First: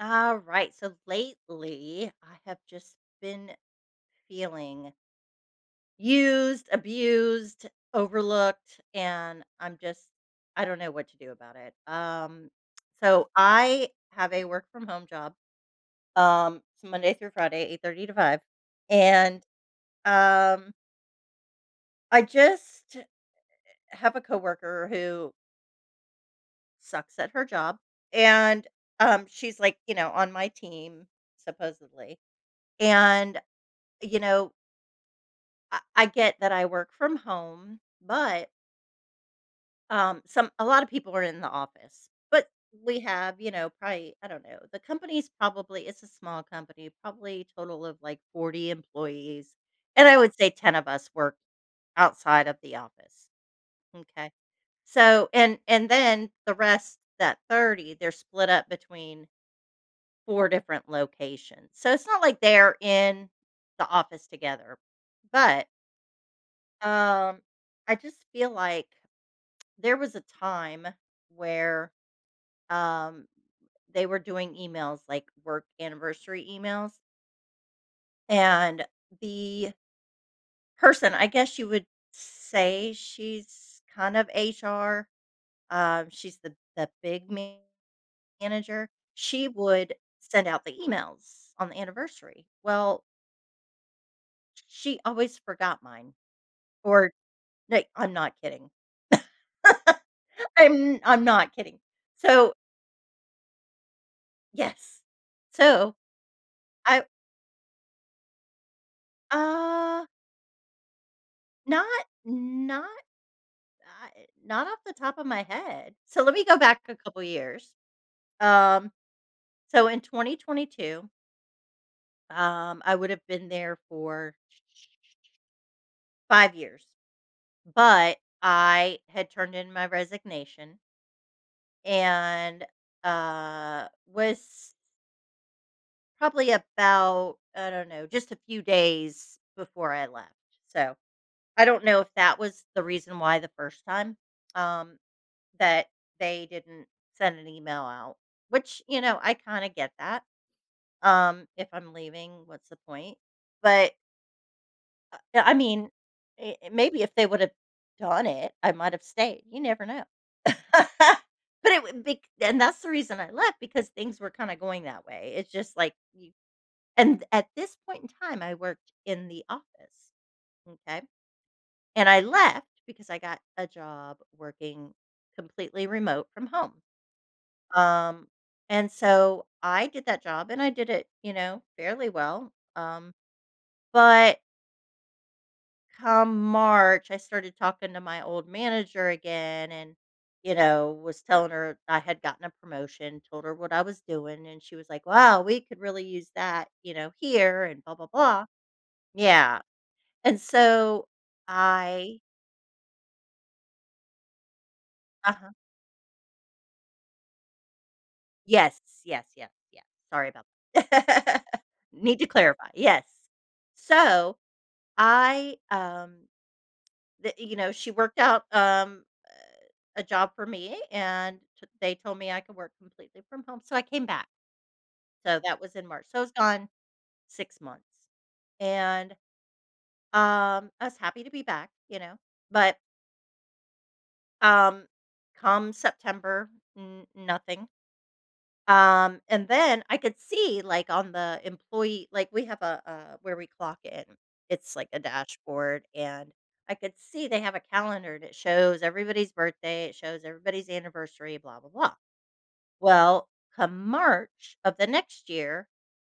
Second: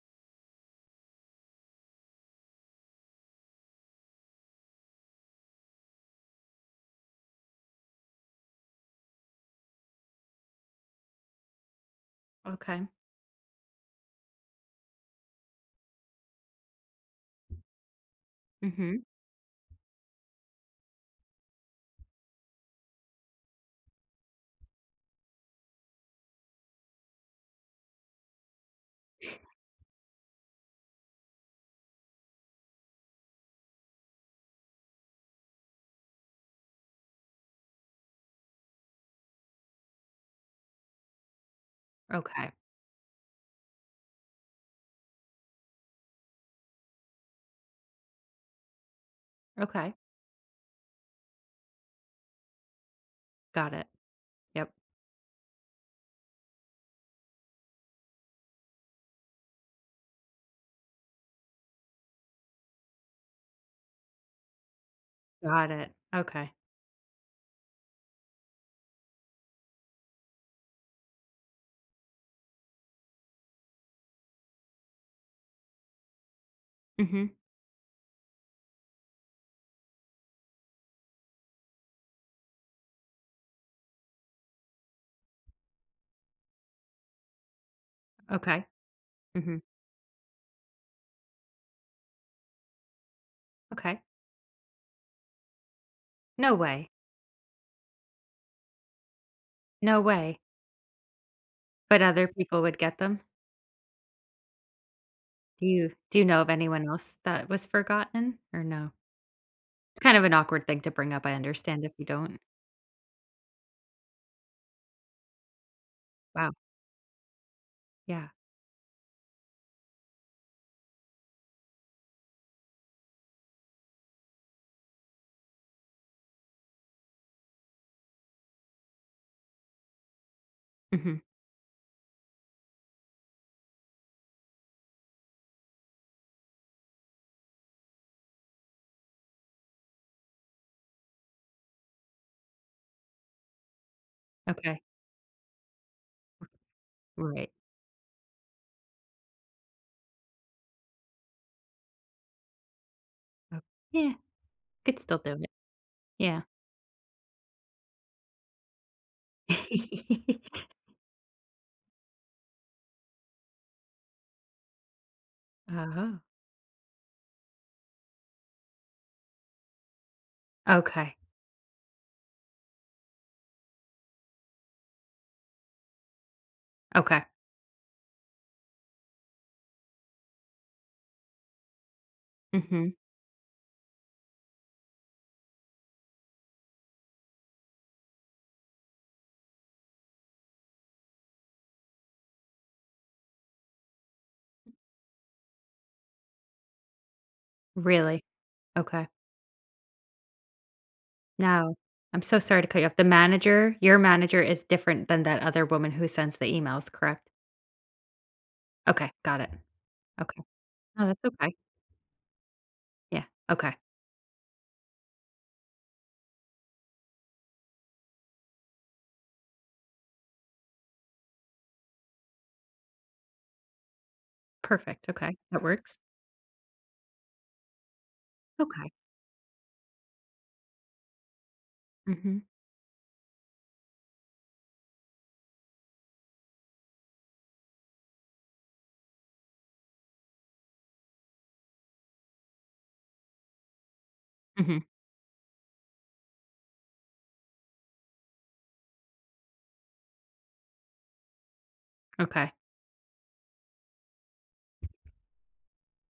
All right. So lately, I have just been feeling used, abused, overlooked, and I don't know what to do about it. Um, Okay. so I have a work from home job. It's Monday through Friday, 8:30 to 5. Mhm. And um, I just have a coworker who sucks at her job. And she's like, you know, on my team, supposedly. And, you know, I get that I work from home, but, some a lot of people are in the office. But Okay. we have, you know, probably, I don't know, the company's probably it's a small company, probably total of like 40 employees, Okay. and I would say 10 of us work outside of the office. Got it. Okay, Yep. so, and then the rest, that 30, they're split up between 4 different locations. So, it's not like they're in the office together, but Got it. Okay. Um, I just feel like there was a time where um they were doing emails, like work anniversary emails, Mhm. and the person, I guess you would say she's kind of HR, she's the Okay. manager. She Mhm. would send out the emails on the anniversary. Well, Okay. she always forgot mine, No way. or like, I'm not kidding. No way. I'm not kidding. But other So people would get them? yes. Do you So, do you know of anyone I else that was forgotten or no? It's uh, kind of an awkward thing to bring up, I understand not if you don't. not I not off the top of my head. So let me Wow. go back a couple years. Yeah. Um, so in 2022, I would have been there for 5 years, but I had turned in my resignation Mhm. and, was probably about, I don't know, just a few days before I left. So, I don't know if that was the reason why the first time, Okay. um, that they didn't send an Right. email out, which, you know, I kind of get that. If I'm leaving, what's the point? Oh, But yeah. Could still do yeah, it. I mean, Yeah. Maybe if they would have done it, I might have stayed. You never know. But it would be, and that's the reason I left, because things were kind of going that way. It's just like Oh. you, and at this point in time, I worked in the office. Okay. Okay. And I left because I got a job working completely remote from home. Okay. Um, and so I did that job and I did it, you know, fairly well. Mhm. But come March, I started talking to my old manager again and, you know, was telling her I had gotten a promotion, told her what I was doing. And she was like, wow, we could really use that, you know, here and blah, blah, Really? blah. Okay. Yeah. And so Now, I, I'm so sorry to cut you off. The manager your manager is different than uh that huh. other woman who sends the emails, correct? Yes, Okay, yes, got it. yes, yes. Sorry Okay. about No, that's that. okay. Need to clarify. Yes. Yeah, okay. So I, the you know, she worked out, a job for me, and t they told me I could work completely from home, so I came back. Perfect, okay, So that that was in works. March. So I was gone 6 months, Okay. and, I was happy to be back, you know. Mhm, But, um, come September, n nothing. And then I could see, like, on the employee, like, we have a where we clock in. It's mhm, like a dashboard, and I could see they have a calendar, and it shows everybody's birthday, it shows everybody's anniversary, blah blah blah. okay. Well, come March of the next year,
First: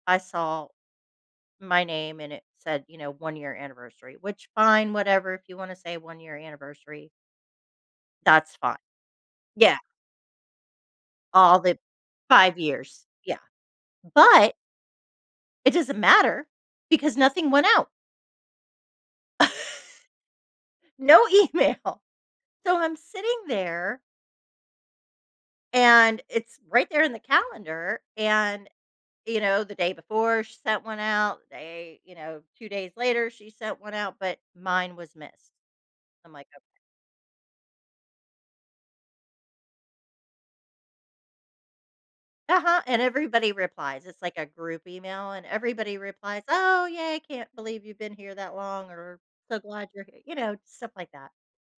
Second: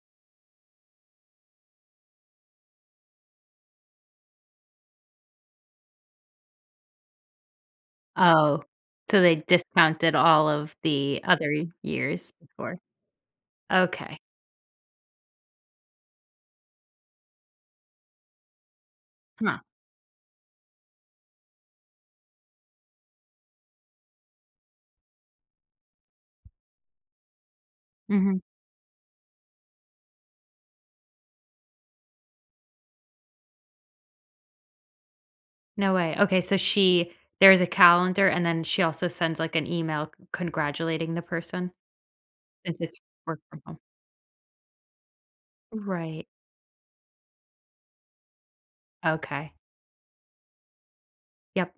I saw my name, and it said, you know, 1 year anniversary, which fine, whatever, if you wanna say 1 year anniversary, that's Oh, fine. so they Yeah, discounted all of the other all the years 5 before. years, yeah. Okay. But it doesn't matter, because nothing went out. Huh. No email. So I'm sitting there and it's right there in the calendar, Mhm. and you know, the day before she sent one out, the day, you know, 2 days later she sent one out, but mine was missed. No way. I'm Okay, like, so she there's a calendar, and then she also sends, like, an email c congratulating the person since "Uh-huh," it's and work everybody from home. replies. It's like a group email and everybody Right. replies, "Oh, yay, can't believe you've been here that long," or Okay. "So glad you're here," you know, stuff like that. Yep.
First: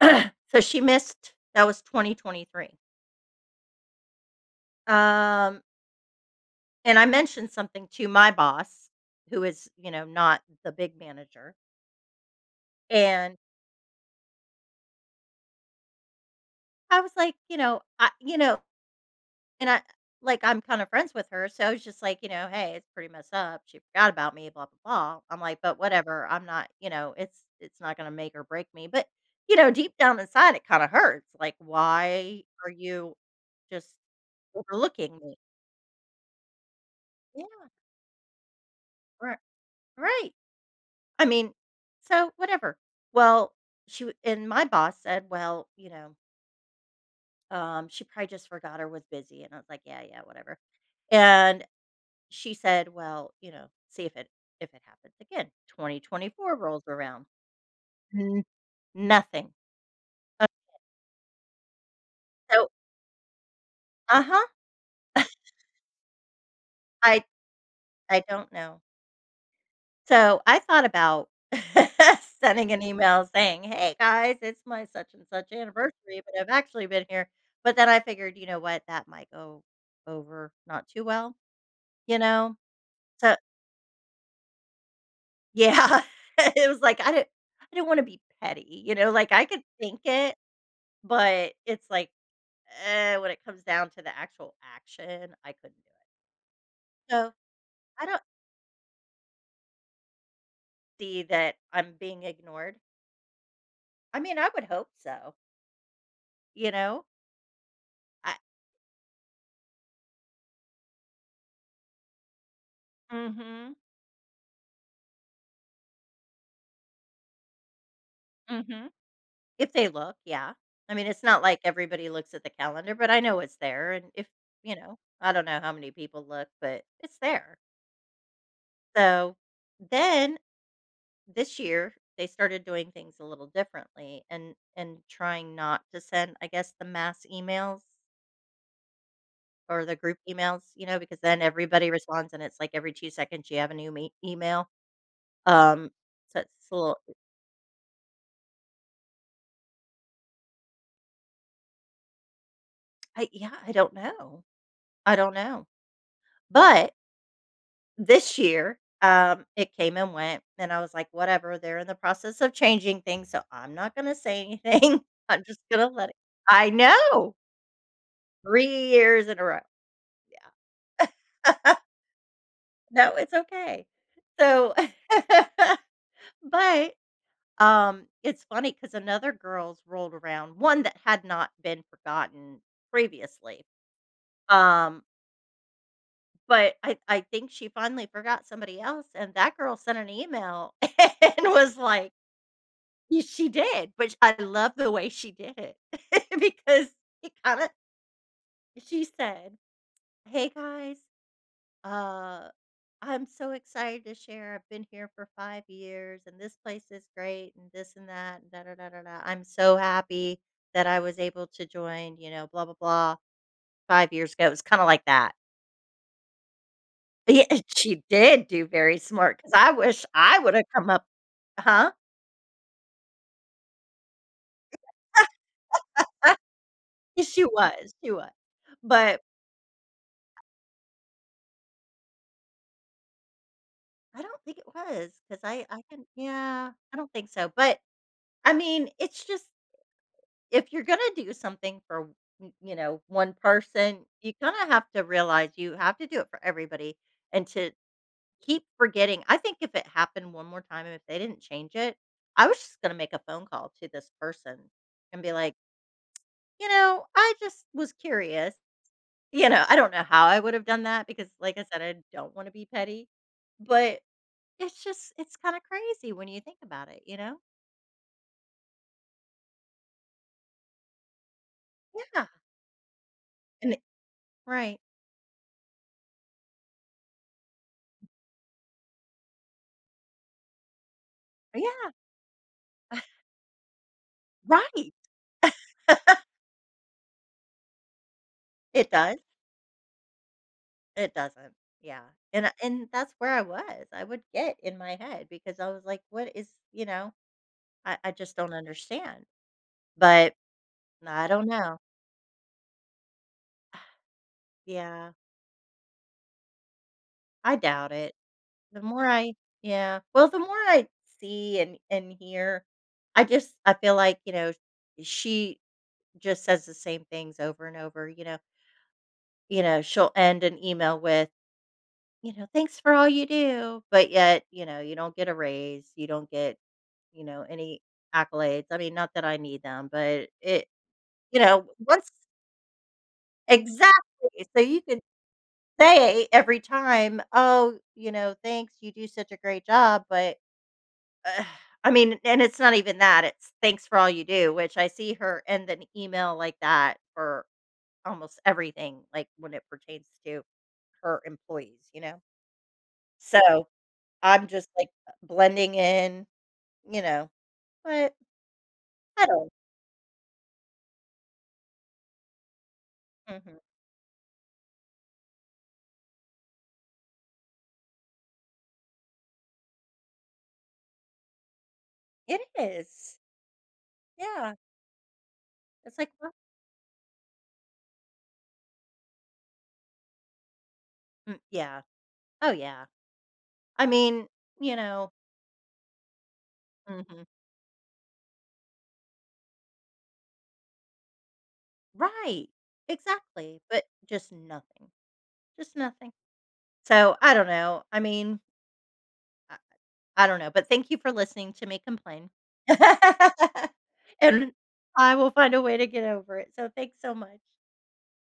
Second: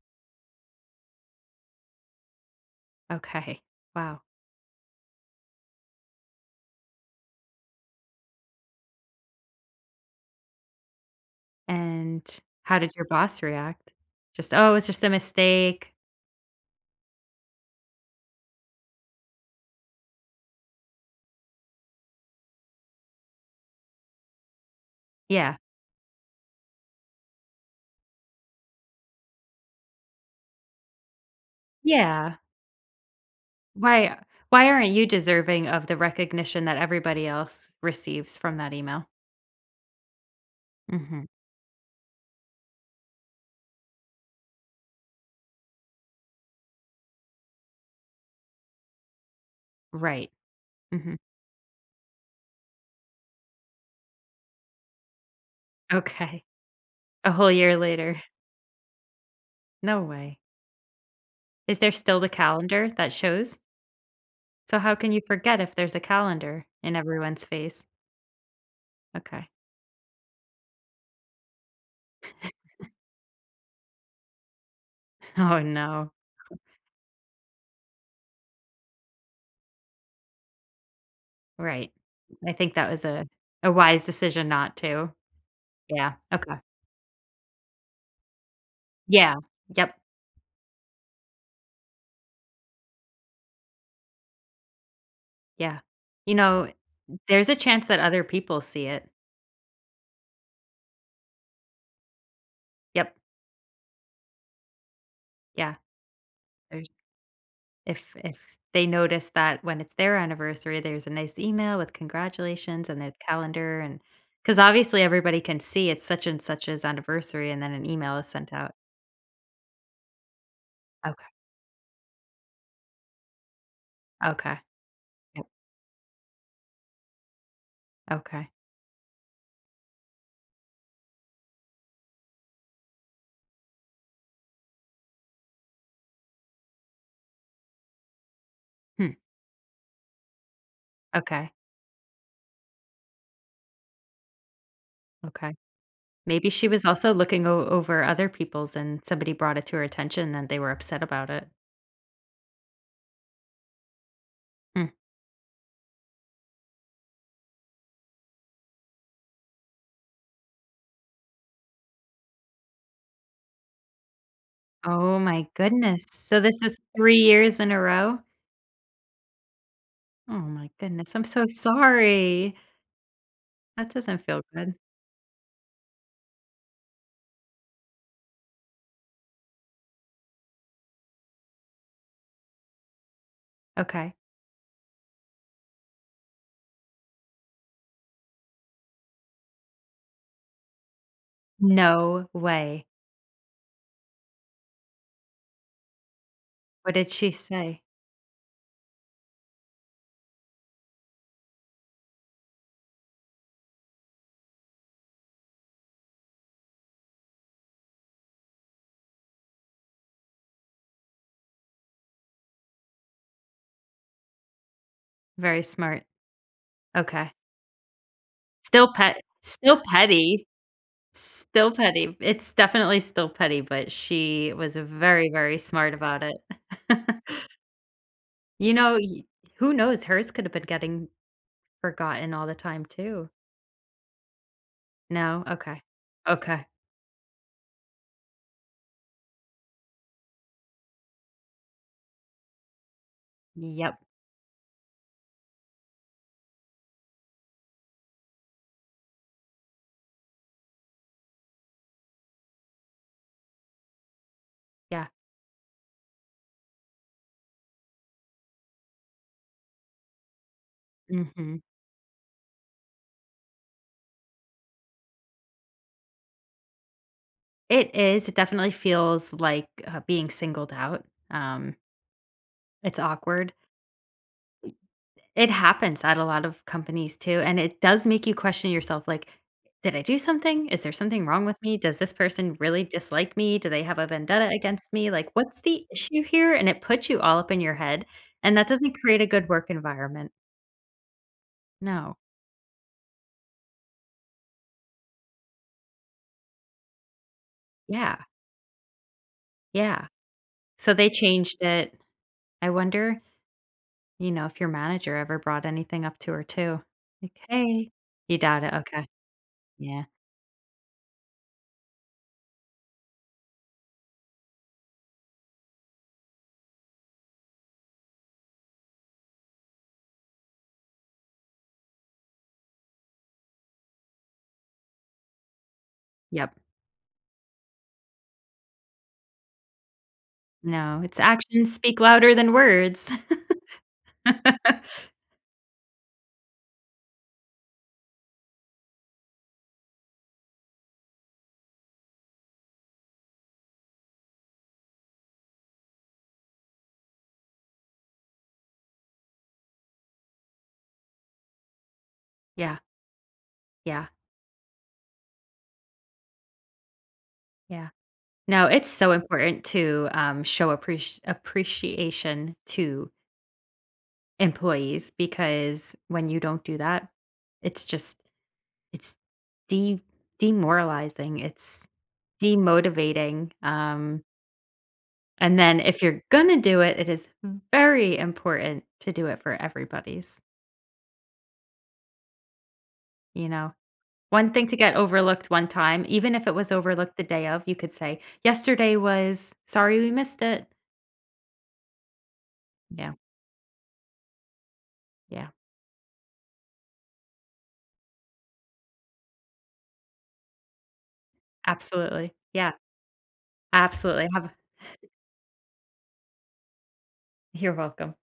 So she missed That was 2023. Okay. Wow. Um, And I mentioned something to my boss, who is, you know, not the big manager, And how did your and boss react? Just, "Oh, it's just a mistake." I was like, you know, I you know, and I like, I'm kinda friends with her, so I was just like, you know, "Hey, it's pretty messed up, she forgot about me, blah, blah, blah." I'm Yeah. like, "But whatever, I'm not you know, it's not gonna make or break me." But, you know, deep down inside, it kinda hurts, like, Yeah. why are you just Why why aren't you overlooking me? deserving of the recognition that everybody Yeah, else receives from that email? right, right. I Mhm. mean, so whatever. Well, and my boss said, well, you know, she probably just forgot or was busy. And I was like, yeah, yeah, Right. whatever. Mhm. And she said, well, you know, see if it happens again. Okay. 2024 rolls around. A whole year later. Mhm. Nothing. No way. Uh, Is there still the So, calendar that shows? uh-huh. So how can you forget if there's a calendar in I everyone's face? I don't know. Okay. So, I thought about sending an email saying, "Hey, guys, it's my such and such Oh, no. anniversary, but I've actually been here." But then I figured, you know what, that might go over not too well, Right. you I know? think that was a So a wise decision not to. yeah. Yeah. Okay. It was like, I didn't wanna be petty, you know? Like, Yeah. I could Yep. think it, but it's like, eh, when it comes down to the actual action, I couldn't Yeah. do it. You know, So, there's a chance that I don't other people see it. see that I'm being ignored. Yep. I mean, I would hope so, Yeah. you There's know? if I if they notice that when it's their anniversary, there's a nice email with congratulations and their mhm. calendar and because obviously everybody can see it's such and such's anniversary and then an email is sent out. Mhm. If they look, yeah. I mean, it's Okay. not like everybody looks at the calendar, but I know it's there, and if, Okay. you know, I don't Yep. know how many people look, but it's there. Okay. So, then this year, they started doing things a little differently, and trying not to send, I guess, the mass emails Hmm. or the group emails, you know, because then Okay. everybody responds, and it's like every 2 seconds you have a new me email. Okay. Um, so Maybe she it's a was little also looking over other people's and somebody brought it to her attention and they were upset about it. I yeah, I don't know. I don't know. But this year, it came and went, and I was like, "Whatever, they're in the process of changing things, so I'm not gonna say anything. Oh I'm my just gonna goodness. let it." So this I is 3 know! years in a row? 3 years in a row. Oh my goodness, I'm so Yeah. sorry. No, it's okay. That doesn't feel good. So but, it's funny because another girls rolled around, one that had not been forgotten previously. Okay. um, but I think she finally forgot somebody else, and that girl sent an email and was like, No way. Y she did, but sh I love the way she did it. Because What did she it kinda say? she said, "Hey, guys, uh, I'm so excited to share. I've been here for 5 years, and this place is great and this and that and da da da da da. I'm so happy that I was able to join, you know, blah, blah, blah, 5 years ago." It was kinda like that. Very smart. Okay. Yeah, she did do very smart, because I Still wish I petty. woulda come up. Still Huh? petty. It's definitely still petty, but she was very, very smart about it. She was, she was. You know, But y who knows? Hers could have been getting forgotten all the time too. I don't think it was, because No? Okay. I can, Okay. yeah, I don't think so. But, I mean, it's just, if you're gonna do something for, y you know, one Yep. person, you kinda have to realize you have to do it for everybody. And to keep forgetting, I think if it happened one more time, and if they didn't change it, I was just gonna make a phone call to this person Yeah. and be like, "You know, I just was curious." You know, I don't know how I would have done that, because, like Mhm. I said, I don't wanna be petty. But it's just, it's kinda crazy when you think about it, you know? It is, it definitely feels like, being singled out, um, Yeah, it's awkward. and it right. It happens at a lot of companies too, and it does make you question yourself, like, "Did I do something? Is there something wrong with me? Yeah. Does this person really dislike me? Do they have a vendetta against Right. me? Like, what's the issue here?" And it puts you all up in your head, and that It doesn't does. create a good work environment. It doesn't. Yeah, No. and I and that's where I was. I would get in my head because I was like, "What is," you know? I Yeah, just don't understand, yeah. but So they I don't changed know. it. I wonder, you know, if your Yeah, manager ever brought anything up to her too. Like, I "Hey." doubt it. You doubt it, The more okay. I yeah. Yeah. Well, the more I see, and hear, I just, I feel like, you know, she just says the same things over and over, you know? You know, she'll end an email with, you know, "Thanks for all you do," but yet, you know, you don't get a raise, you don't Yep. get, you know, any accolades. I mean, not that I need them, but it, No, it's you know, actions speak once louder than words. exactly. So you can say every time, "Oh, you know, thanks, you do such a great job," but uh, I mean, and it's not even that, it's "Thanks for all you do," which I see her end an email like that for almost everything, like, when it pertains to her employees, you know? Yeah, So, yeah, I'm just, like, blending in, you know, yeah. but No, it's so I don't important to, show appreciation to mhm. employees because when you don't do that, it's just it's de demoralizing, it's It is. demotivating, Yeah. and then It's if like, you're well gonna do it, it is very important to do it for everybody's, mm, yeah. Oh, yeah. you know? I mean, One thing to you get know overlooked one time, even if it was overlooked the mhm. day of, you could say, "Yesterday was sorry we missed it." Right. Yeah, Exactly, but just nothing. yeah, Just nothing. So, I don't know. I mean, I I don't know, but thank you for listening to me complain. absolutely. Yeah, absolutely. Have And I will find a way to get over it. So, thanks so much. you're welcome.